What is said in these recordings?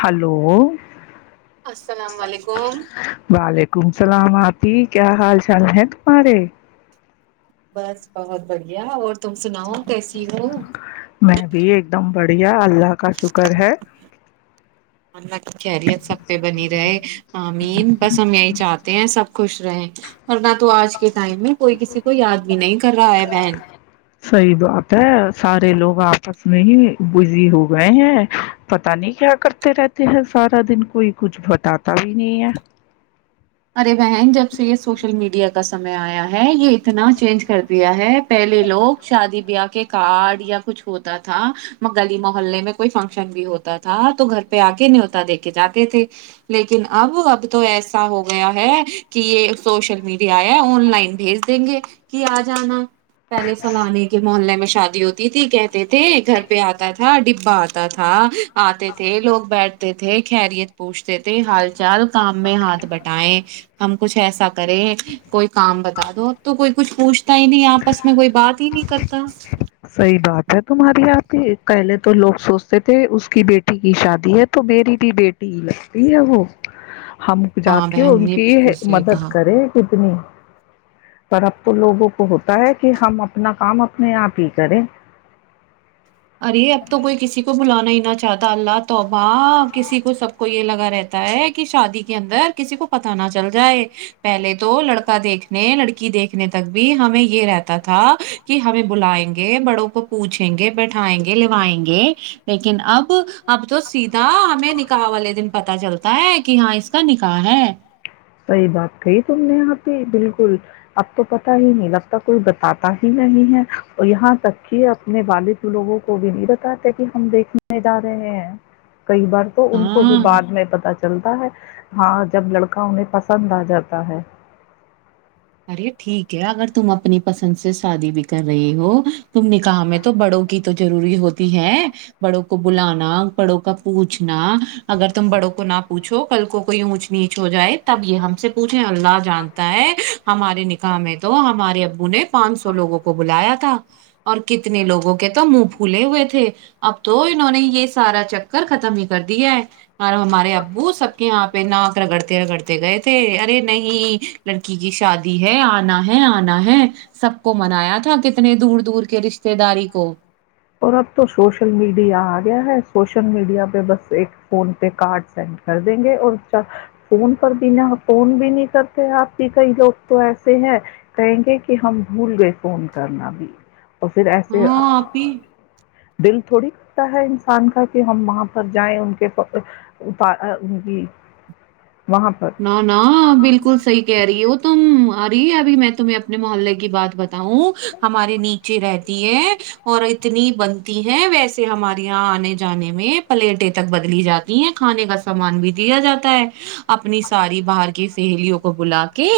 hello السلام علیکم وعلیکم السلامح جی کیا حال چال ہے تمہارے بس بہت بڑھیا اور تم سناؤ کیسی ہو میں بھی ایک دم بڑھیا اللہ کا شکر ہے اللہ کی خریت سب پہ بنی رہے امین بس ہم یہی چاہتے ہیں سب خوش رہے اور بات تو آج کے ٹائم میں کوئی کسی کو یاد بھی نہیں کر رہا ہے بہن صحیح بات ہے سارے لوگ آپس میں ہی بزی ہو گئے ہیں پت نہیں کیا کرتے رہتے ہیں سارا دن کوئی کچھ بتاتا بھی نہیں ہے ارے بہن جب سے یہ سوشل میڈیا کا سمے آیا ہے یہ نا چینج کر دیا ہے پہلے لوگ شادی پہ کے کارڈ یا کچھ ہوتا تھا گلی محلے میں کوئی فنکشن بھی ہوتا تھا تو گھر پہ آ کے نہیں ہوتا دیکھ جاتے تھے لیکن اب اب تو ایسا ہوگا گیا ہے کہ یہ سوشل میڈیا ہے آن لائن بھیج دیں گے کہ آ جانا پہلے فلانے کے محلے میں شاد ہوتی تھی کہتے تھے گھر پہ آتا تھا ڈبا آتا تھا آتے تھے لوگ بیٹھ تھے خریت پوچھتے تھے حال چال کام میں ہاتھ بیٹھ ہم کچھ ایسا کریں کوئی کام بتا دو تو کوئی کچھ پوچھ نہیں آپس میں کوئی بات ہی نہیں کرتا صحیح بات ہے تمہاری پہلے تو لوگ سوچتے تھے اس کی بیٹی کی شادی ہے تو میری بھی بیٹی ہی لگتی ہے وہ ہم جا ہاں کے بہن ان نے کی بالکل صحیح مدد کہا کرے کتنی پر اب تو لوگوں کو ہوتا ہے کہ ہم اپنا کام اپنے آپ ہی کریں ارے اب تو کوئی کسی کو بلانا ہی نہ ا چاہتا اللہ توباہ کسی کو سب کو یہ لگا رہتا ہے کہ شادی کے اندر کسی کو پت نہ چل جائے پہلے تو لڑکا دیکھنے لڑکی دیکھنے تک بھی ہمیں یہ رہتا تھا کہ ہمیں بلائیں گے بڑوں کو پوچھیں گے بیھ اھیں گے لوائیں گے لیکن اب اب تو سیدھا ہمیں نکاح والے دن پتا چلتا ہے کہ ہاں اس کا نکاح ہے صحیح بات کہی تم نے یہاں پ بھی بالکل اب تو پت ہی نہیں لگتا کوئی بتاتا ہی نہیں ہے اور یہاں تک کہ اپنے والد لوگوں کو بھی نہیں بتاتے کہ ہم دیکھنے جا رہے ہیں کئی بار تو ان کو ہاں بھی بعد میں پتا چلتا ہے ہاں جب لڑکا ہو نے پسند آ جاتا ہے ارے ٹھیک ہے اگر تم اپنی پسند سے شادی بھی کر رہی ہو تم نے کہا ہم تو بڑوں کی تو ضروری ہوتی ہے بڑوں کو بلانا بڑوں کا پوچھنا اگر تم بڑوں کو نہ پوچھو کل کو کوئی اونچ نیچ ہو جائے تب یہ ہم سے پوچھے اللہ جانتا ہے ہمارے نکاح میں تو ہمارے ابو نے پانچ سو لوگوں کو بلایا تھا اور کتنے لوگوں کے تھا منہ پھولے ہوئے تھے اب تو انہوں نے یہ سارا چکر ختم ہی کر دیا ہے اور ہمارے ابو سب کے ہاں پہ ناک رگڑتے رگڑتے گئے تھے ارے نہیں لڑکی ج شادی ہے آنا ہے آنا ہے سب کو منایا تھا کتنے دور دور کے رشتے داری کو اور اب تو سوشل میڈیا اگیا ہے سوشل میڈیا پہ بس ایک فون پہ کاٹ سیٹ کر دیں گے اور اس کا فون پر بھی نہ خون بھی نہیں کرتے اپ کی صحیح لوگ تو ایسے ہیں کہیں گے کہ ہم بھول گئے فون کرنا بھی اور پھر ایسے آ، ہاں آپی دل تھوڑی کرتا ہے انسان کا کہ ہم وہاں پر جائیں ان کے ان کی وہاں پر نہ نہ بالکل صحی کہہ رہی ہے وہ تم ارے ابھی میں تمہیں اپنے محلے کی ب ہوں ہمارے ن اچ رہتی ہے اور اتنی بنتی ہے ویسے ہمارے یہاں آنے جانے میں پلیٹیں تک بدلی جاتی ہیں کھانے کا سامان بھی دیا جاتا ہے اپنی ساری باہر کی سہیلیوں کو بلا کے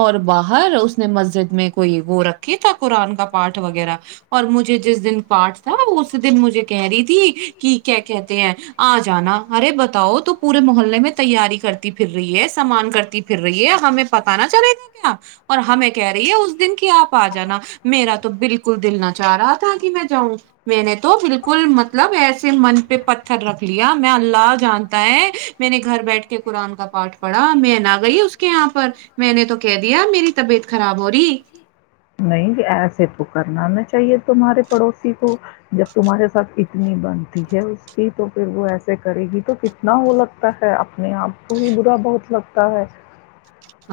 اور باہر اس نے مسجد میں کوئی وہ رکھھی تھا قرآن کا اپنی ساری بہار کی سہیلیوں کو بلا کے اور باہر اس نے مسجد میں کوئی وہپاٹ وغیرہ اور مجھے جس دن پاٹ تھا اس دن مجھے کہہ رہی تھی کہ کیا کہتے ہیں آ جانا ارے بتاؤ تو پورے محلے میں تیاری کر سامان کرتی پھر رہی ہے ہمیں پتہ نہ چلے گا کہ اپ اور ہمیں کہہ رہی ہے اس دن کی اپ ا جانا میرا تو بالکل دل نہ چاہ رہا تھا کہ میں جاؤں میں نے تو بالکل مطلب ایسے من پہ پتھر رکھ لیا میں اللہ جانتا ہے میں نے گھر بیٹھ کے کا پارٹ پڑا میں نہ گئی اس کے یہاں پر میں نے تو کہہ دیا میری طبیعت خراب ہو رہی نہیں کہ ایسے تو کرنا نہ چاہیے تمہارے پڑوسی کو جب تمہارے ساتھ اتنی بنتی ہے اس کی تو پھر وہ ایسے کرے گی تو کتنا وہ لگتا ہے اپنے آپ کو ہی برا بہت لگتا ہے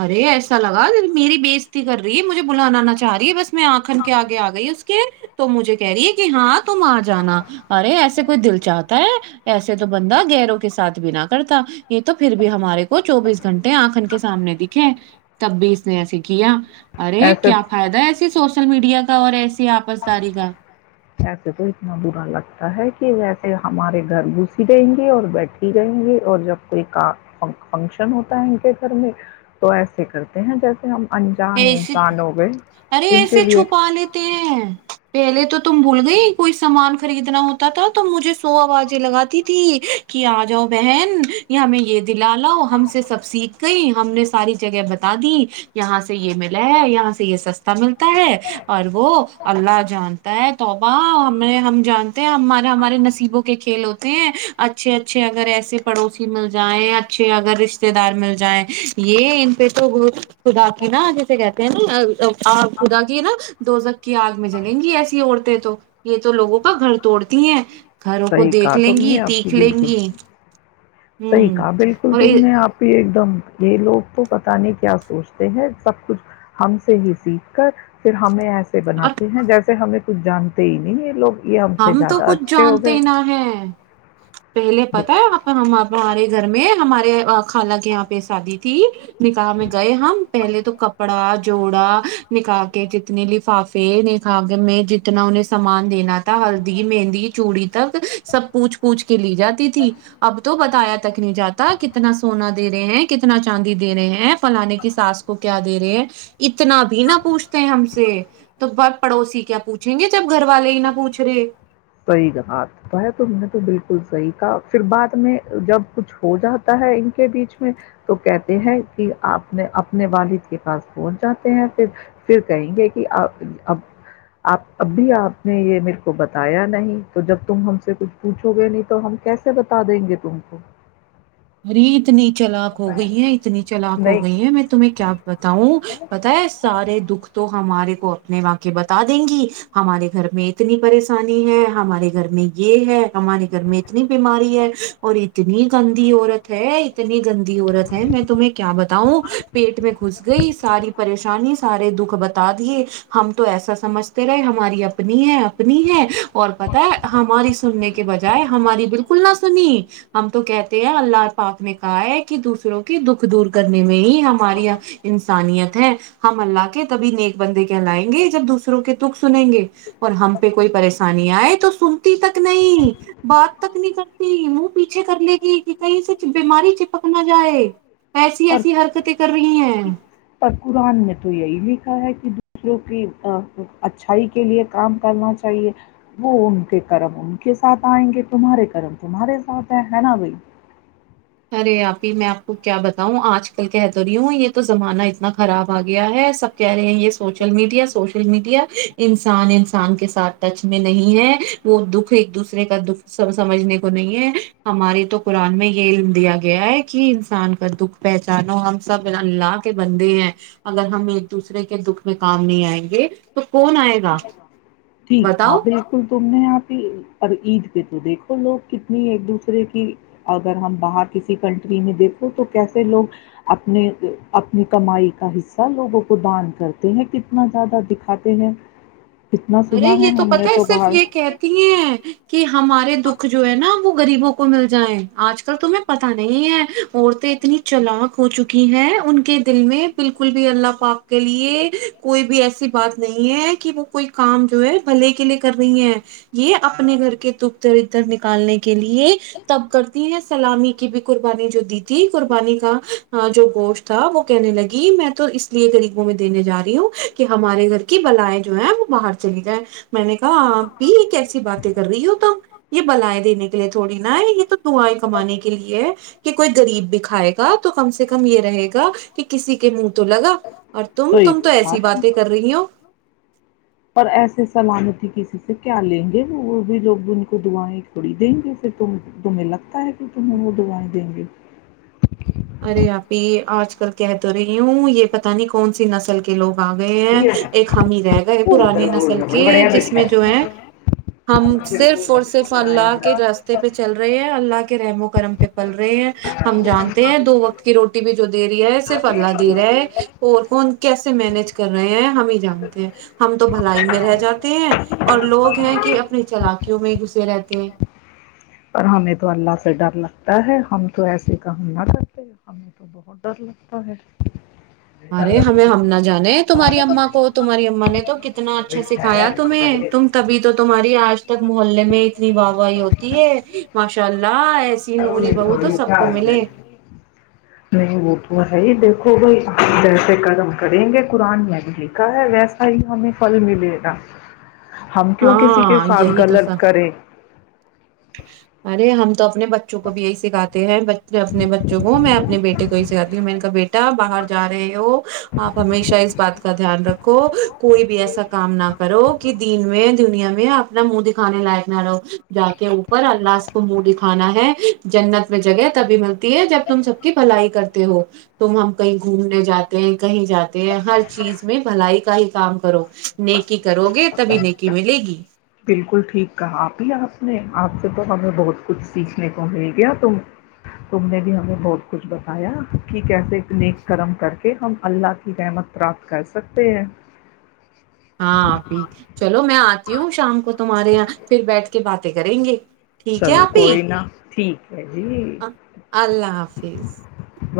ارے ایسا لگا میری بےزتی کر رہی ہے مجھے بلانا نہ چاہ رہی ہے بس میں آنکھن کے آگے [inaudible] تم آ جانا ارے ایسے تو کو دل چاہتا ہے ایسے تو بندہ گہرو کے ساتھ بنا کرتا یہ تو پھر بھی ہمارے کو چوبیس گھنٹے آنکھن کے سامنے تب بھی اس نے ایے کیا ارے ایسے کیا فائدہ ہے ایسی سوچ سول میڈیا کا اور ایسی آپسداری کا ایسے تو اتنا برا لگتا ہے کہ ویسے ہمارے گھر گھس رہیں گے اور بیٹھی رہیں گے اور جب کوئی فنکشن ہوتا ہے ان کے گھر میں تو ایسے کرتے ہیں جیسے ہم انجان ایسے انسان ہو گئے ارے ان کے ایسے لیے چھپا لیتے ہیں پہلے تو تم بھول گئی کوئی سامان خریدنا ہوتا تھا تو مجھے سو آوازیں لگاتی تھی کہ آ جاؤ بہن ہمیں یہ دلا لاؤ ہم سے سب سیکھ گئی ہم نے ساری جگہ بتا دی یہاں سے یہ م یہاں سے یہ سستا ملتا ہے اور وہ اللہ جانتا ہے توبا ہمیں ہم جانتے ہمارے ہمارے نصیبوں کے کھیل ہوتے ہیں اچھے اچھے اگر ایسے پڑوسی مل جائیں اچھے اگر رشتے دار مل جائیں یہ ان پہ تو خدا [unintelligible] نا جیسے کہتے ہیں ناپ خدا کی نا دوزک کی آگ میں جلیں گی ایسی عورتیں تو یہ تو لوگوں کا گھر توڑتی ہیں گھروں کو صحیح کہا دیکھ لیں تم گی نے آپ کی تیکھ لیں بالکل گی صحیح ہوں کہ بالکل اور تم نے آپ ہی ایک یہ لوگ تو پت نہیں کیا سوچتے ہیں سب کچھ ہم سے ہی سیکھ کر پھر ہمیں ایسے سے اور بناتی ہیں جیسے ہمیں [inaudible] ک جانتے ہی نہیں یہ لگ [unintelligible] ہم تو کچھ جانتے ہی نہ ہے پہلے بال- پتا ہے آ پ ہمارے گھر میں ہمارے خانہ کے یہاں پہ شادی تھی ن کہا میں گئے ہم [inaudible] پہلے تو کپڑا جوڑا نکھا کے جتنے لفافے نکھا میں جتنا انہیں سامان دینا تھا ہلدی مہندی چوڑی تک سب پوچھ پوچھ کے لیے جاتی تھی اب تو بتایا تھا [inaudible] نہیں جاتا کتنا سونا دے رہے ہیں کتنا چاندی دے رہے ہیں فلانے کی ساس کو کیا دے رہے ہیں اتنا بھی نہ پوچھتے ہیں ہم سے تو بات پڑوسی کیا پوچھیں گے جب گھر والے ہی نہ پوچھ ت [inaudible] سعید ہے تم نے تو بالکل صحیح کہا پھر بعد میں جب کچھ ہو جاتا ہے ان کے بیچ میں تو کہتے ہیں جی اپ نے اپنے والد کے پاس پہنچ جاتے ہیں پھر کہیں گے کہ اب اپ ابھی اپ نے یہ میرے کو بتا آیا نہیں تو جب تم ہم سے کچھ پوچھو گے نہیں تو ہم کیسے بتا دیں گے تم کو رریتنی [unintelligible] چلاک ہو گئی ہے اتنی چلاک ہو نہیں گئی ہے میں تمہیں کیا بتاؤ پتا ہے سارے دکھ تو ہمارے اپنے واںقع بتا دیں گی ہمارے گھر میں اتنی پریشانی ہے ہمارے گھر میں یہ ہے ہمارے گھر میں اتنی بیماری ہے اور اتنی عورت ہے اتنی گندی عورت ہے م میں تمہیں کیا بتا ہ پیٹ میں گھس گئی ساری پریشانی سارے دکھ بتا دیے ہم تو ایسا سمجھتے رہے ہماری اپنی ہے اپنی ہے اور پت ہے ہماری سننے کے بجائے ہماری بالکل نہ سنی ہم تو کہتے اللہ پاک نے کہا ہے کہ دوسروں کے دکھ دور کرنے میں ہی ہماری انسانیت ہے ہم اللہ کے تبھی نیک بندے کہلائیں گے جب دوسروں کے دکھ سنیں گے اور ہم پہ کوئی پریشانی آئے تو سنتی تک نہیں بات تک نہیں کرتی منہ پیچھے کر لے گی کہیں سے بیماری چپکنا جائے ایسی پر ایسی حرکتیں کر رہی ہیں روں کی اچھائی کے لئے کام کرنا چاہیے وہ ان کے کرم ان کے ساتھ آئیں گے تمہارے کرم تمہارے ساتھ ہیں ہے نا بھائی ارے آپ ہی میں آپ کو کیا بتاؤں آج کل کہ تو رہی ہوں یہ تو زمانہ اتنا خراب آ گیا ہے سب کہہ رہے ہیں یہ سوشل میڈیا سوشل میڈیا انسان انسان کے ساتھ ٹچ میں نہیں ہے وہ دکھ ایک دوسرے کا دکھ سمجھنے کو نہیں ہے ہمارے تو قرآن میں یہ علم دیا گیا ہے کہ انسان کا دکھ پہچانو ہم سب اللہ کے بندے ہیں اگر ہم ایک دوسرے کے دکھ میں کام نہیں آئیں گے تو کون آئے گا ٹھیک بتاؤ بالکل تم نے آپھی اور عید پہ تو دیکھو لوگ کتنی ایک دوسرے کی اگر ہم باہر کسی کنٹری میں دیکھو تو کیسے لوگ اپنے اپنی کمائی کا حصہ لوگوں کو دان کرتے ہیں کتنا زیادہ دکھاتے ہیں کتنا ارے سنا یہ تو ہم پت نے ہے صرف باہر یہ کہتی ہیں ہیں کہ ہمارے دکھ جو ہے نا وہ غریبوں کو مل جائےیں آج کل تمہیں پتتا نہیں ہے عورتیں اتنی چلاک ہو چکی ہیں ان کے دل میں بالکل بھی اللہ پپ کے لیے کوئی بھی ایسی بات نہیں ہے کہ وہ کوئی کام جو ہے بھلے کے لیے کر رہی ہیں یہ اپنے گھر کے ت ادھر ادھر نکالنے کے لیے تب کرتی ہیں سلامی کی بھی قربانی جو دی تھی قربانی کا جو گوشت تھا وہ کہنے لگی میں تو اس لیے غریبوں میں دینے جا رہی ہوں کہ ہمارے گھر کی بلائیں جو ہے باہر چلی جائ میں نے کہا آپ بھی یہ کیسی باتیں کر رہی ہو تو یہ بلائےیں دینے کے لیے تھوڑی نا یہ تو دعائیں کمانے کے لیے ہے کہ کوئی غریب بکھائے گا تو کم سے کم یہ رہے گا کہ کسی کے منہ تو لگا اور تم صحیح تم تو ایسی بات ہے باتیں کر رہی ہو اور ایسے سلامتی ہی کسی سے کیا لیں گے وہ وہ بھی لوگ ان کو دعائیں کھڑی دیں گےے تمہیں لگتا ہے پ ت ہم وہ دووائی دیں گے ل کہ تو ہو رہی ہوں یہ پتا نہیں کون سی نسل کے لوگ آ گئے ہیں ایک ہم ہی رہ گئے پرانی نسل کے جس میں جو ہے ہم صرف اور صرف اللہ کے راستے پہ چل رہے ہیں اللہ کے رحم و کرم پہ پل رہے ہیں ہم جانتے ہیں دو وقت کی روٹی بھی جو دے رہی ہے صرف اللہ دے رہا ہے اور فون کیسے مینج کر رہ رہے ہیں ہم ہی جانتے ہیں ہم تو بھلائی میں رہ جاتے ہیں اور لوگ ہیں کہ اپنے چلاکیوں میں ہی گھسے رہتے ہیں پر ہمیں تو اللہ سے ڈر لگتا ہے ہم تو ایسے کام نہ کرتے ہمیں تو بہت ڈر لگتا ہے ارے ہمیں ہم نہ جانے تمہاری اما کو تمہاری اما نے تو کتنا اچھا سکھایا تمہیں تم تبھی تو تمہاری آج تک محلے میں اتنی واہ واہی ہوتی ہے ماشاء اللہ ایسی نوری بہو تو سب کو ملے صائی دیکھو بھائی جیسے قدم کریں گے قرن میں بھی لھا ہے ویسا ہی ہمیں پھل ملے گا ہم کیوں کسی کے ہاں ساتھ یہی تو سب غلط کریں ارے ہاں تو اپنے بچوں کو بھی یہی سکھاتے ہیں ب اپنے بچوں کو میں اپنے بیٹے بیے کوئی سکھی ہو میں کا بیٹا باہر ج رہے ہو آپ ہمیشہ اس بات کو کا دھیان رکھو کوئی بھی ایسا کام نہ کرو کہ دین میں دنیا میں اپنا منہ دکھانے لائق نہ رہو جا کے اوپر اللہ کو منہ دکھانا ہے جنت میں جگہ تبھی ملتی ہے جب تم سب کی بھلائی کرتے ہو تم ہم کہیں گھومنے جاتے ہیں کہیں جاتے ہیں ہر چیز میں بھلائی کا ہی کام کرو نیکی کرو گے تبھی نیکی ملے گی بالکل ٹھیک کہا آپ ہی آپ نے آپ سے تو ہمیں بہت کچھ سیکھنے کو مل گیا تم تم نے بھی ہمیں بہت کچھ بتایا کہ کیسے نیک کرم کر کے ہم اللہ کی احمت پراپت کر سکتے ہیں ہاںب چلو میں آتی ہوں شام کو تمہارے یہاں پھر بیٹھ کے باتیں کریں گے ٹھیک ہے چلو آپی کوئی ن ٹھیک ہے جی اللہ حافظ و